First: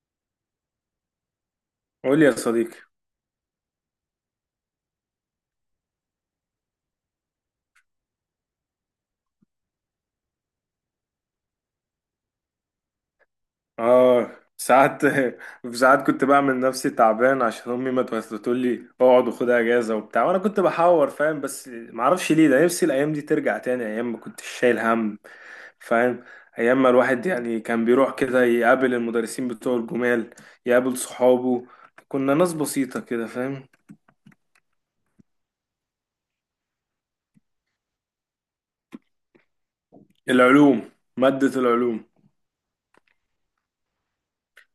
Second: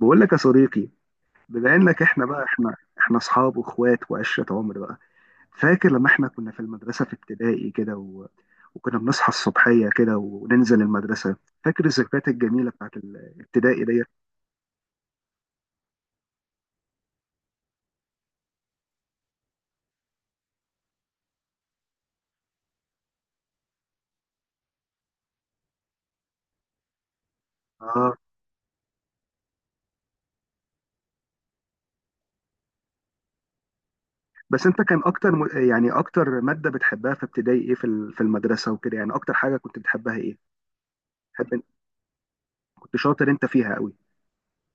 بقول لك يا صديقي، بما انك قول لي احنا يا بقى احنا صديقي. احنا اصحاب واخوات وعشره عمر بقى. فاكر لما احنا كنا في المدرسه في ابتدائي كده وكنا بنصحى الصبحيه كده وننزل المدرسه؟ فاكر الذكريات الجميله بتاعت الابتدائي ديت؟ اه. ساعات ساعات كنت بعمل نفسي تعبان عشان امي ما تقول لي اقعد وخد اجازه وبتاع، وانا كنت بحاور، فاهم؟ بس ما اعرفش ليه، ده نفسي الايام دي ترجع تاني، ايام ما كنتش شايل هم، فاهم؟ ايام ما الواحد يعني كان بيروح اه. كده يقابل المدرسين بتوع الجمال، يقابل صحابه. كنا ناس بسيطه كده، فاهم؟ بس انت كان اكتر يعني اكتر ماده بتحبها في ابتدائي ايه، في المدرسه وكده؟ يعني اكتر حاجه كنت بتحبها ايه؟ العلوم، ماده تحب؟ العلوم. كنت شاطر انت فيها قوي.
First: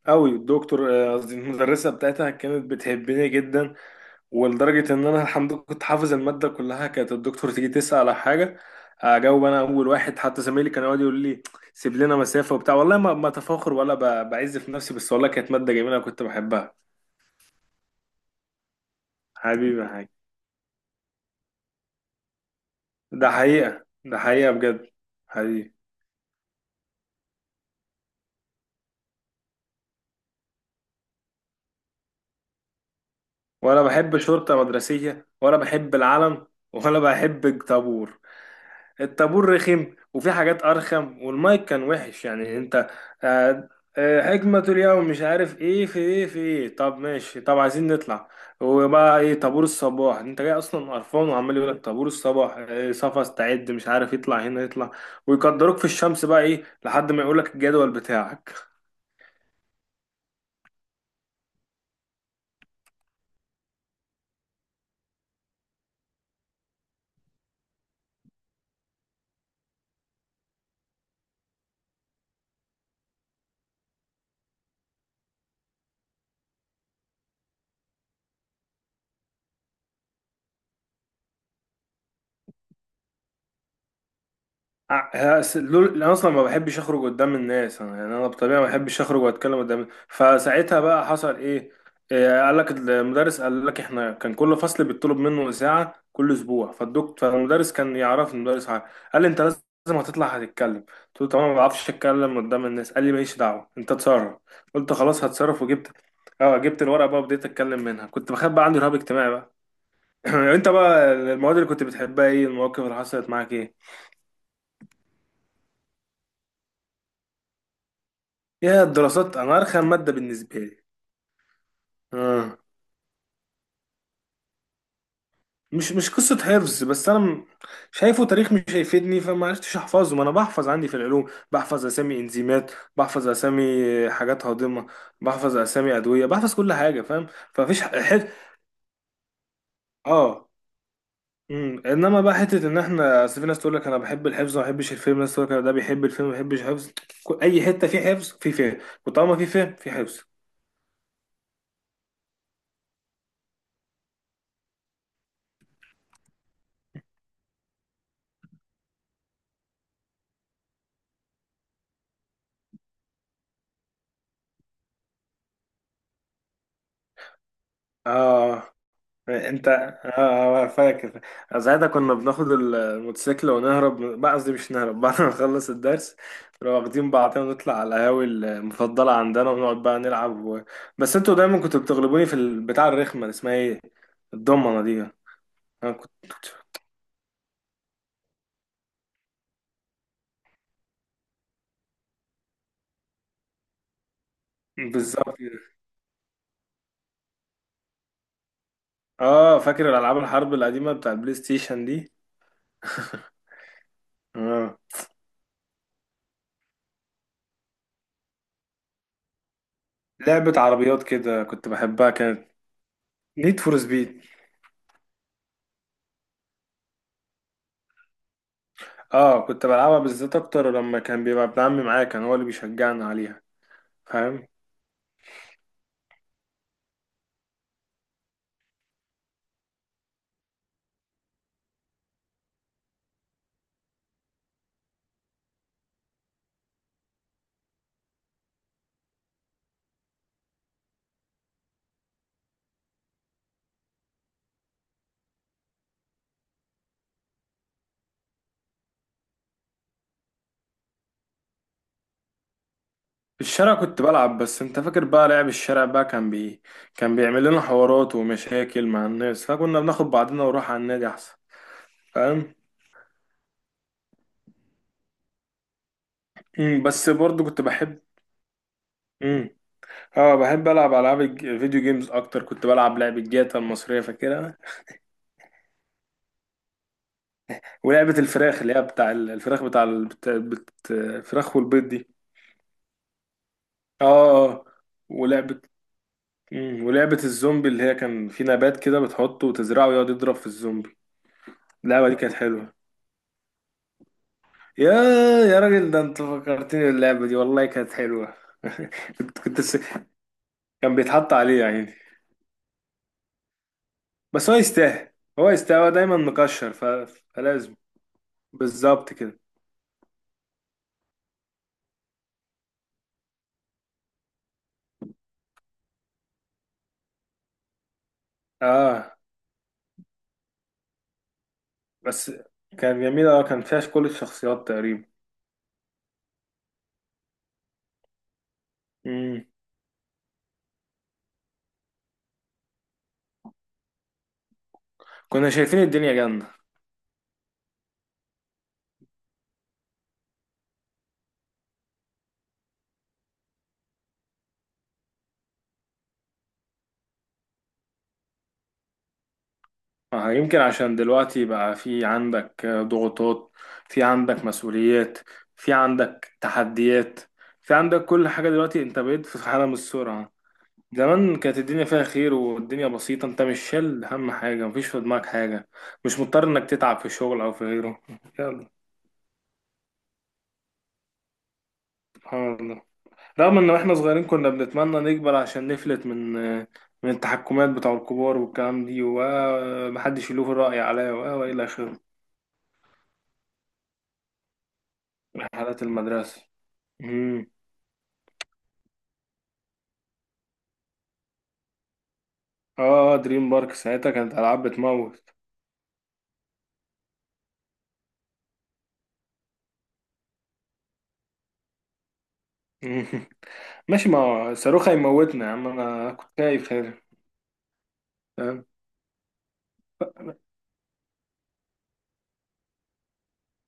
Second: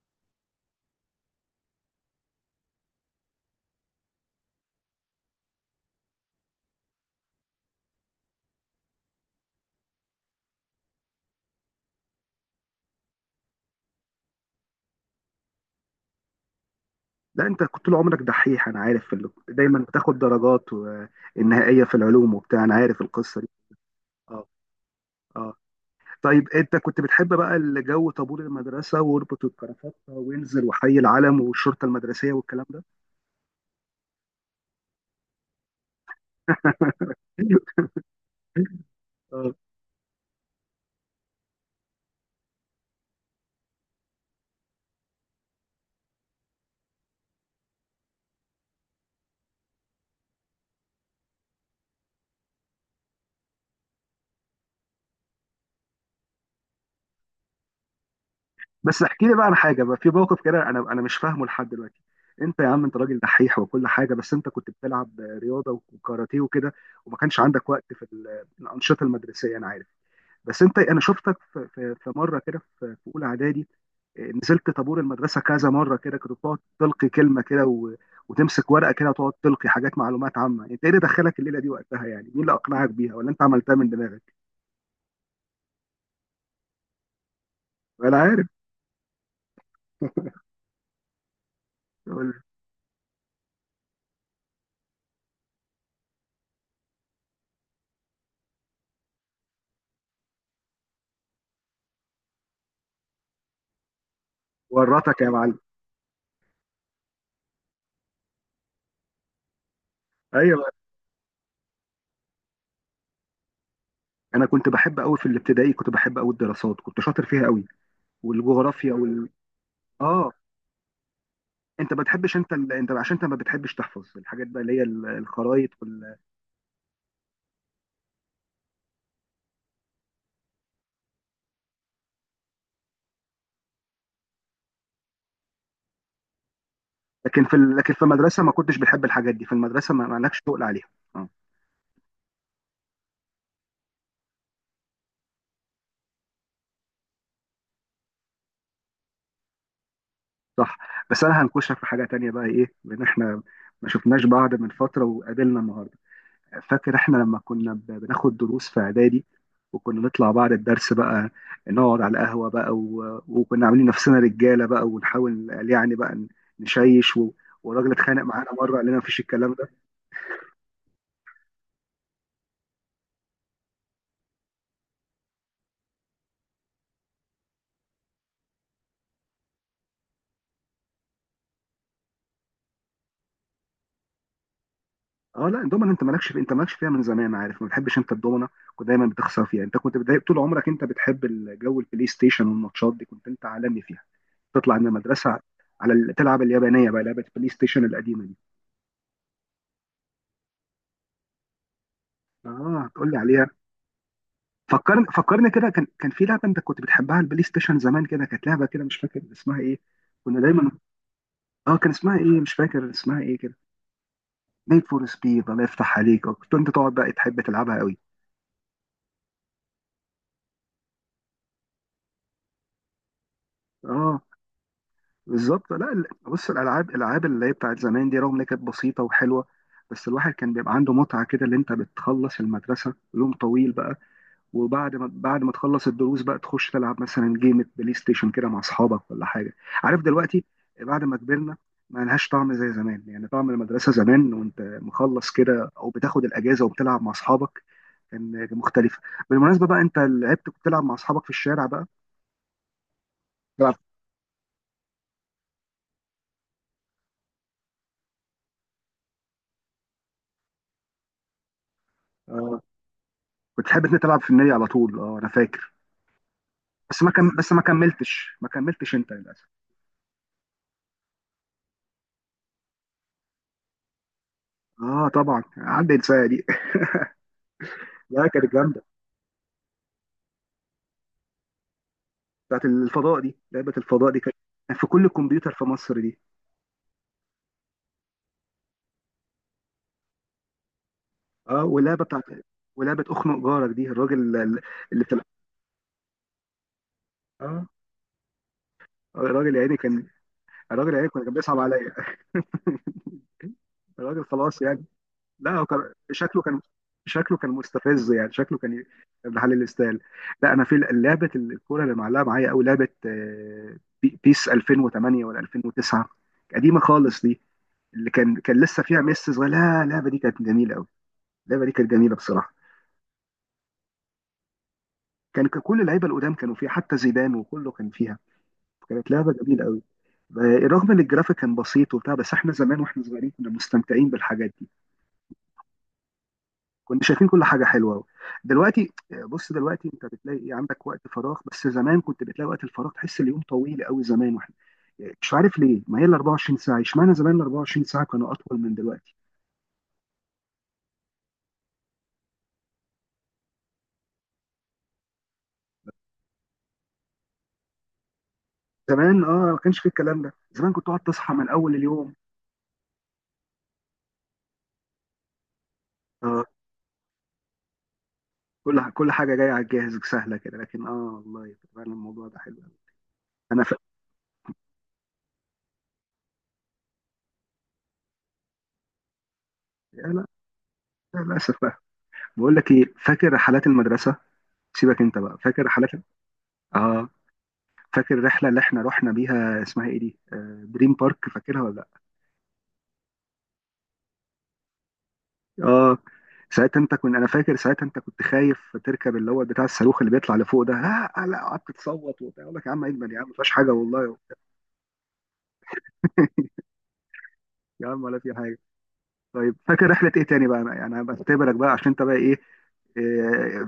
قوي. الدكتور، آه، قصدي المدرسه بتاعتها كانت بتحبني جدا. ولدرجة إن أنا الحمد لله كنت حافظ المادة كلها، كانت الدكتور تيجي تسأل على حاجة، أجاوب أنا أول واحد، حتى زمايلي كانوا يقعدوا يقولوا لي سيب لنا مسافة وبتاع. والله ما أتفاخر ولا بعز في نفسي، بس والله كانت مادة جميلة كنت بحبها. لا انت كنت طول عمرك دحيح، انا عارف دايما حبيبي يا حاج. بتاخد درجات النهائيه في العلوم وبتاع، انا عارف ده القصه دي. حقيقة، ده اه. حقيقة بجد. اه. حقيقي. طيب انت كنت بتحب بقى الجو، طابور المدرسه واربط الكرافات وانزل وحي العلم والشرطه المدرسيه والكلام ده؟ ولا بحب شرطة مدرسية، ولا بحب العلم، ولا بحب الطابور. الطابور آه. رخم، وفي حاجات ارخم، والمايك كان وحش، يعني انت. آه. آه، حكمة اليوم مش عارف ايه، في ايه، في ايه، طب ماشي، طب عايزين نطلع. وبقى ايه طابور الصباح، انت جاي اصلا قرفان وعمال يقول لك طابور الصباح إيه صفا استعد مش عارف، يطلع هنا يطلع، ويقدروك في الشمس بقى ايه لحد ما يقول لك الجدول بتاعك. بس احكي لي بقى عن حاجه بقى، في موقف كده انا مش فاهمه لحد دلوقتي. انت يا عم، انت راجل دحيح وكل حاجه، بس انت كنت بتلعب رياضه وكاراتيه وكده، وما كانش عندك وقت الانشطه المدرسيه، انا عارف. بس انت، انا شفتك في مره كده، في اولى اعدادي، آه، نزلت طابور المدرسه كذا مره كده، كنت بتقعد تلقي كلمه كده وتمسك ورقه كده وتقعد تلقي حاجات معلومات عامه. يعني انت ايه اللي دخلك الليله دي وقتها؟ يعني مين اللي اقنعك بيها ولا انت عملتها من دماغك؟ انا اصلا ما بحبش اخرج قدام الناس، انا يعني ولا انا عارف. بطبيعه ما بحبش اخرج واتكلم قدام، فساعتها بقى حصل ايه. إيه، قال لك المدرس، قال لك احنا كان كل فصل بيطلب منه ساعه كل اسبوع، فالمدرس كان يعرف، المدرس عارف. قال لي انت لازم هتطلع هتتكلم. قلت له تمام ما بعرفش اتكلم قدام الناس. قال لي ماليش دعوه انت اتصرف. قلت ورطك خلاص يا معلم. هتصرف، وجبت اه جبت الورقه بقى وبديت اتكلم منها، كنت بخاف بقى، عندي رهاب اجتماعي بقى. ايوه، انت بقى المواد اللي كنت بتحبها ايه، المواقف اللي حصلت معاك ايه؟ انا كنت بحب قوي في الابتدائي، كنت بحب قوي الدراسات، كنت شاطر فيها قوي، يا والجغرافيا وال. الدراسات انا ارخم ماده اه، بالنسبه لي. انت ما بتحبش، آه. انت عشان انت ما بتحبش تحفظ الحاجات بقى، اللي هي الخرايط. مش قصه حفظ، بس انا شايفه تاريخ مش هيفيدني، فما عرفتش احفظه. ما انا بحفظ، عندي في العلوم بحفظ اسامي انزيمات، بحفظ اسامي حاجات هاضمه، بحفظ اسامي ادويه، بحفظ كل حاجه، فاهم؟ فمفيش لكن في حد. المدرسه ما كنتش بنحب الحاجات دي، في المدرسه ما لكش اه. تقل عليها. اه. انما بقى حته ان احنا، اصل في ناس تقول لك انا بحب الحفظ وما بحبش الفيلم، ناس تقول لك أنا ده بيحب الفيلم ما بيحبش الحفظ، اي حته في حفظ في فهم. وطالما في فهم في حفظ. صح. بس انا هنكشك في حاجه تانية بقى ايه، لان احنا ما شفناش بعض من فتره وقابلنا النهارده. فاكر احنا لما كنا بناخد دروس في اعدادي، وكنا نطلع بعد الدرس بقى نقعد على القهوه بقى وكنا عاملين نفسنا رجاله بقى ونحاول يعني بقى نشيش والراجل اتخانق معانا اه. مره قال لنا مفيش الكلام. انت فاكر. ساعتها كنا بناخد الموتوسيكل ونهرب بقى، قصدي مش نهرب، بعد ما نخلص الدرس نبقى واخدين بعضنا ونطلع على القهاوي المفضلة عندنا، ونقعد بقى نلعب. بس انتوا دايما كنتوا بتغلبوني في البتاع الرخمة اللي اسمها ايه، الضمنة دي. اه. لا الدومنه، انا انت كنت. انت مالكش فيها من زمان، عارف، ما بتحبش انت الدومنه، كنت دايما بتخسر فيها، انت كنت بتضايق طول عمرك. انت بتحب الجو البلاي ستيشن والماتشات دي، كنت انت عالمي فيها. تطلع من بالظبط المدرسه كده. على تلعب اليابانيه بقى، لعبه البلاي ستيشن القديمه دي. اه، فاكر الالعاب الحرب القديمة بتاع البلاي ستيشن دي. اه، تقول لي عليها. اه، فكرني كده، كان في لعبه انت كنت بتحبها على البلاي ستيشن زمان كده، كانت لعبه كده، مش فاكر اسمها ايه، كنا لعبة دايما. عربيات كده كنت اه، كان بحبها، اسمها ايه؟ كانت. مش فاكر اسمها ايه كده. نيد فور سبيد. نيد فور سبيد. الله يفتح عليك، آه، كنت انت تقعد بقى تحب تلعبها قوي. اه، كنت بلعبها بالذات اكتر لما كان بيبقى ابن عمي معايا، كان هو اللي بيشجعنا عليها. اه. فاهم. بالظبط. لا بص الالعاب، الالعاب اللي هي بتاعت زمان دي، رغم ان هي كانت بسيطه وحلوه، بس الواحد كان بيبقى عنده متعه كده، اللي انت بتخلص المدرسه يوم طويل بقى، وبعد ما بعد ما تخلص الدروس بقى تخش تلعب مثلا جيمة بلاي ستيشن كده مع اصحابك ولا حاجه، عارف دلوقتي. بعد ما كبرنا ما لهاش طعم زي زمان، يعني طعم المدرسه زمان وانت مخلص كده او بتاخد الاجازه وبتلعب مع اصحابك كان مختلفه. بالمناسبه بقى، انت كنت بتلعب مع اصحابك في الشارع بقى؟ في الشارع بتلعب؟ كنت بلعب، بس انت فاكر بقى لعب الشارع بقى كان بيعمل لنا حوارات ومشاكل مع الناس، فكنا بناخد بعضنا ونروح على النادي احسن. فاهم. آه، كنت تحب انت تلعب في النادي على طول، اه انا فاكر. مم، بس برضو بس ما كنت بحب. كملتش ما كملتش انت للاسف. امم اه، بحب العب العاب فيديو جيمز اكتر، كنت بلعب لعبة جاتا المصرية، فاكرها؟ اه طبعا، عدى انسان دي. ولعبة لا كانت الفراخ اللي هي جامده، بتاع الفراخ بتاع الفراخ والبيض دي. بتاعت الفضاء دي، لعبه اه، الفضاء دي كانت اه، آه. يعني في كل كمبيوتر ولعبة. في مصر دي. مم، ولعبة الزومبي اللي هي كان في نبات كده بتحطه وتزرعه ويقعد يضرب في الزومبي. اه، واللعبه اللعبة دي بتاعت كانت حلوة. ولعبه اخنق جارك دي، الراجل اللي يا اللي بتلعب. يا راجل ده انت فكرتني اللعبة دي، والله اه. كانت حلوة. آه، كنت الراجل يا كنت عيني س... كان، الراجل كان يا عيني كان، بيتحط كان بيصعب عليه عليا. يعني. الراجل بس هو خلاص يعني. يستاهل، هو لا هو يستاهل، هو كان دايما شكله كان، مكشر شكله كان فلازم مستفز، يعني شكله كان بالظبط كده. محل الاستال. لا انا في لعبه الكوره اللي معلقه معايا قوي، لعبه آه، بيس 2008 ولا 2009، قديمه خالص دي، اللي كان لسه فيها اه، ميسي صغير. لا اللعبه دي كانت جميله قوي، اللعبه دي كانت جميله بس بصراحه. كان جميل، اه، كان فيها كل الشخصيات تقريبا. كان كل اللعيبه القدام كانوا فيها، حتى زيدان وكله كان فيها. كانت لعبه مم. جميله قوي. آه، رغم ان الجرافيك كان بسيط وبتاع، بس احنا زمان واحنا صغيرين كنا مستمتعين بالحاجات دي. كنا شايفين الدنيا جنة. كنا شايفين كل حاجه حلوه أوي. دلوقتي، بص دلوقتي انت بتلاقي ايه؟ عندك وقت فراغ؟ بس زمان كنت بتلاقي وقت الفراغ، تحس اليوم طويل قوي زمان. واحنا مش عارف ليه، ما هي ال 24 ساعه، اشمعنى زمان ال 24 ساعه كانوا اطول من دلوقتي. آه، يمكن عشان دلوقتي بقى في عندك ضغوطات، في عندك مسؤوليات، في عندك تحديات، في عندك كل حاجة. دلوقتي انت زمان بقيت اه، في ما عالم كانش في الكلام السرعة. ده، زمان كنت تقعد تصحى زمان من كانت اول الدنيا فيها اليوم. خير، والدنيا بسيطة، انت مش شايل هم حاجة، مفيش في دماغك حاجة، مش مضطر آه. انك تتعب في الشغل او في غيره. يلا. كل حاجه جايه على الجاهز سهله كده، لكن اه، والله فعلا الموضوع ده حلو سبحان أوي. الله، رغم انا ان ف... واحنا صغيرين كنا بنتمنى نكبر عشان نفلت من التحكمات بتاع الكبار والكلام دي، يا لا، ومحدش يلوه الرأي عليا للاسف والى بقى. اخره. بقول لك ايه، فاكر رحلات المدرسه؟ سيبك انت بقى، من فاكر حالات رحلات. المدرسة. اه، امم فاكر الرحله اللي احنا رحنا بيها، اسمها ايه دي، آه، دريم بارك، فاكرها ولا لا؟ اه، دريم بارك، ساعتها كانت العاب بتموت. اه. ساعتها انت كنت، انا فاكر ساعتها انت كنت خايف تركب اللي هو بتاع الصاروخ اللي بيطلع لفوق ده، لا قعدت تصوت وبتاع، اقول لك يا عم اجمل، يا عم ما فيهاش حاجه ماشي والله. ما هو صاروخ هيموتنا يا عم، انا كنت خايف، خير. يا عم ولا في حاجه. طيب فاكر رحله ايه تاني بقى؟ انا يعني بختبرك بقى، عشان انت بقى ايه، إيه،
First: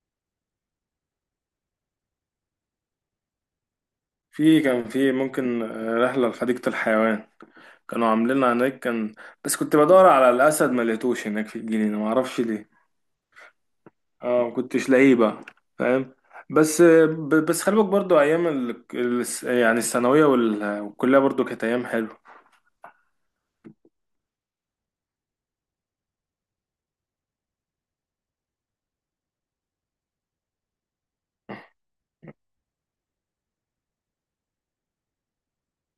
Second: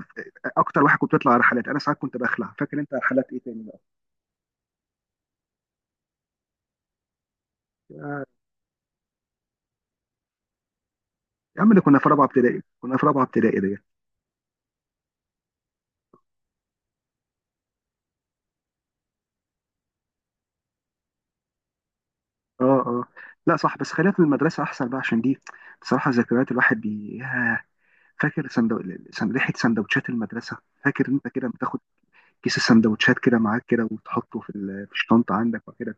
اكتر واحد كنت بتطلع رحلات. انا ساعات كنت بخلع. فاكر انت رحلات ايه تاني بقى؟ كان في ممكن، رحلة لحديقة الحيوان، كانوا عاملينها هناك. كان. بس كنت بدور على الأسد ما لقيتوش هناك في يا عم اللي كنا الجنينة، ما في رابعه أعرفش ابتدائي، ليه. كنا في رابعه ابتدائي دي. اه، ما كنتش لاقيه بقى. فاهم. بس خلي بالك برضه أيام يعني الثانوية والكلية برضه كانت أيام حلوة. اه. اه. لا صح، بس خلينا في المدرسه احسن بقى، عشان دي بصراحه ذكريات الواحد بي ياه. فاكر سندو... سن... ريحه سندوتشات المدرسه؟ فاكر انت كده بتاخد كيس السندوتشات كده معاك كده وتحطه في الشنطه عندك وكده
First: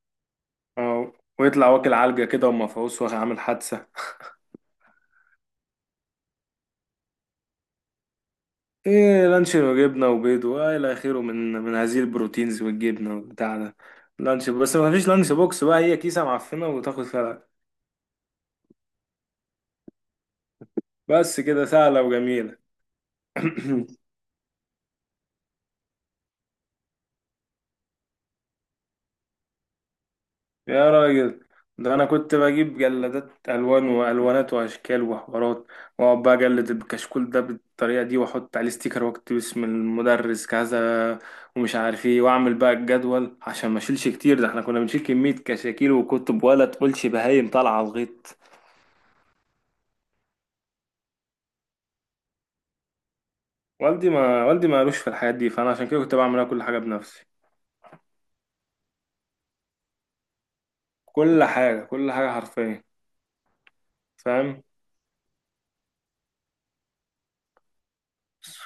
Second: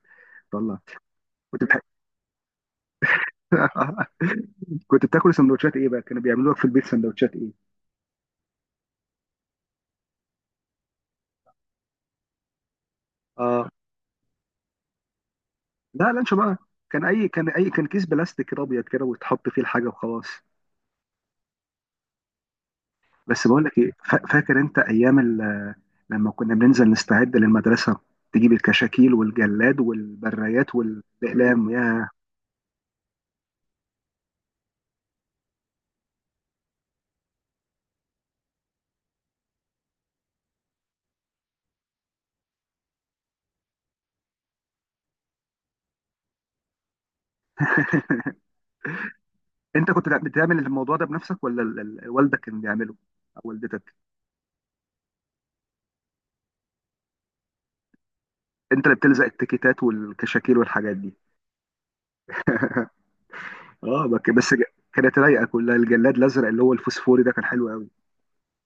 تطلع؟ اه، كنت ويطلع بتح... واكل علجة كده ومفعوص وعامل حادثة. كنت بتاكل سندوتشات ايه بقى؟ كانوا بيعملوا لك في البيت سندوتشات ايه؟ ايه، لانش وجبنة وبيض وإلى آخره، من هذه البروتينز والجبنة والبتاع اه. ده. لانش بس ما فيش لانش بوكس بقى، هي لا كيسة لانش بقى. معفنة وتاخد كان اي، كان فيها. اي، كان كيس بلاستيك كده ابيض كده وتحط فيه الحاجه وخلاص. بس كده سهلة وجميلة. بس بقول لك ايه، فاكر انت ايام لما كنا بننزل نستعد للمدرسه؟ تجيب الكشاكيل والجلاد والبرايات يا راجل، والاقلام، ده أنا يا. كنت بجيب جلادات ألوان وألوانات وأشكال وحوارات، وأقعد بقى أجلد الكشكول ده بالطريقة دي، وأحط عليه ستيكر وأكتب اسم المدرس كذا، ومش عارف إيه، وأعمل بقى الجدول عشان ما أشيلش كتير، ده إحنا كنا بنشيل كمية كشاكيل وكتب ولا تقولش بهايم طالعة على الغيط. انت كنت بتعمل الموضوع ده بنفسك، ولا والدك كان بيعمله او والدتك؟ والدي ما قالوش في الحاجات دي، فأنا عشان كده كنت بعملها كل حاجة بنفسي. انت اللي بتلزق التيكيتات والكشاكيل والحاجات دي؟ كل حاجة، كل حاجة حرفيا. اه. فاهم. كانت رايقه كلها، الجلاد الازرق اللي هو الفوسفوري ده كان حلو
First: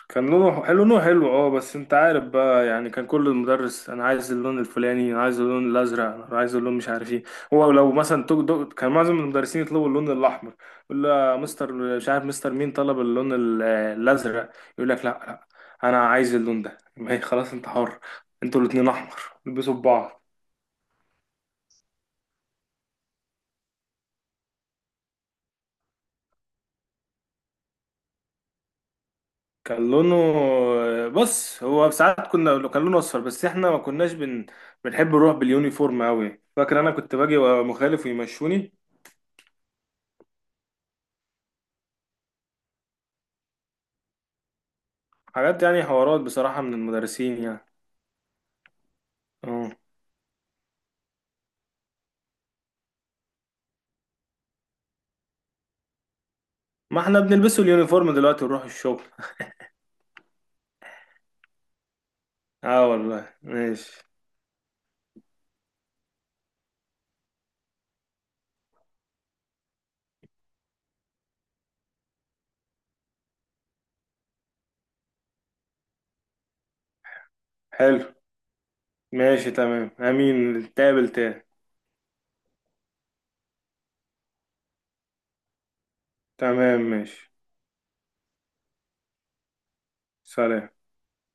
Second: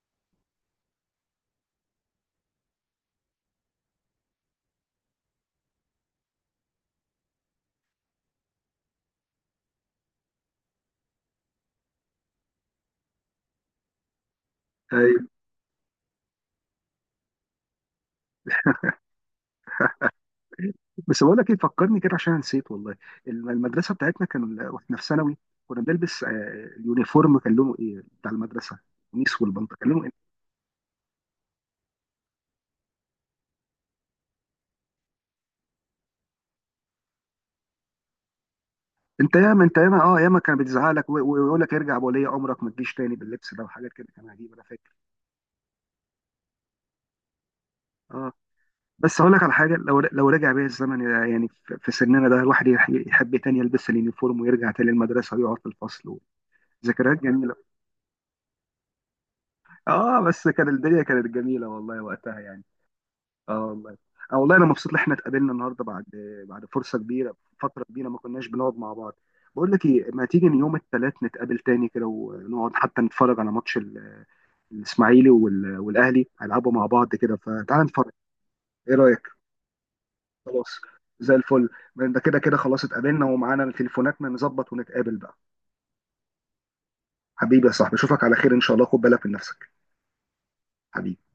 كان لونه حلو، لونه حلو. اه، بس انت عارف بقى، يعني كان كل المدرس انا عايز اللون الفلاني، انا عايز اللون الازرق، انا عايز اللون مش عارف ايه. هو لو مثلا توك دوك كان معظم المدرسين يطلبوا اللون الاحمر، يقول له مستر مش عارف مستر مين طلب اللون الازرق. يقول لك لا، قوي. لا، انا عايز اللون ده. ما هي خلاص انت حر. انتوا الاتنين احمر، البسوا ببعض. بس بقول لك ايه، فكرني كده عشان نسيت والله، المدرسه بتاعتنا كان واحنا في ثانوي كنا بنلبس آه، اليونيفورم كان لونه ايه بتاع المدرسه؟ قميص والبنطلون كان كان لونه ايه؟ لونه بص، هو ساعات كان لونه اصفر، بس احنا ما كناش بنحب نروح باليونيفورم قوي. فاكر انا كنت باجي وأبقى مخالف ويمشوني. انت ياما، انت ياما كان بيتزعق لك ويقول لك ارجع بولي امرك ما تجيش تاني باللبس ده، وحاجات كده كان عجيب انا فاكر. حاجات يعني، حوارات بصراحة من المدرسين يعني. اه. بس هقول لك على اه. حاجه، لو رجع بيا الزمن يعني في سننا ده، الواحد يحب تاني يلبس اليونيفورم ويرجع تاني المدرسه ويقعد في الفصل، ما احنا ذكريات جميله. بنلبسه اليونيفورم دلوقتي ونروح الشغل. اه، بس كان الدنيا كانت جميله والله وقتها يعني. اه والله اه والله. ماشي. اه والله، انا مبسوط ان احنا اتقابلنا النهارده بعد، بعد فرصه كبيره، فتره كبيره ما كناش بنقعد مع بعض. بقول لك ايه، ما تيجي يوم الثلاث نتقابل تاني كده ونقعد حتى نتفرج على ماتش الاسماعيلي والاهلي هيلعبوا مع بعض كده، فتعال نتفرج. حلو. ايه رايك؟ ماشي تمام، امين خلاص، نتقابل زي تاني. الفل. ده كده خلاص اتقابلنا، ومعانا التليفونات ما نظبط ونتقابل بقى. تمام ماشي. حبيبي يا صاحبي، اشوفك على خير ان شاء الله، خد بالك من نفسك. سلام. حبيبي.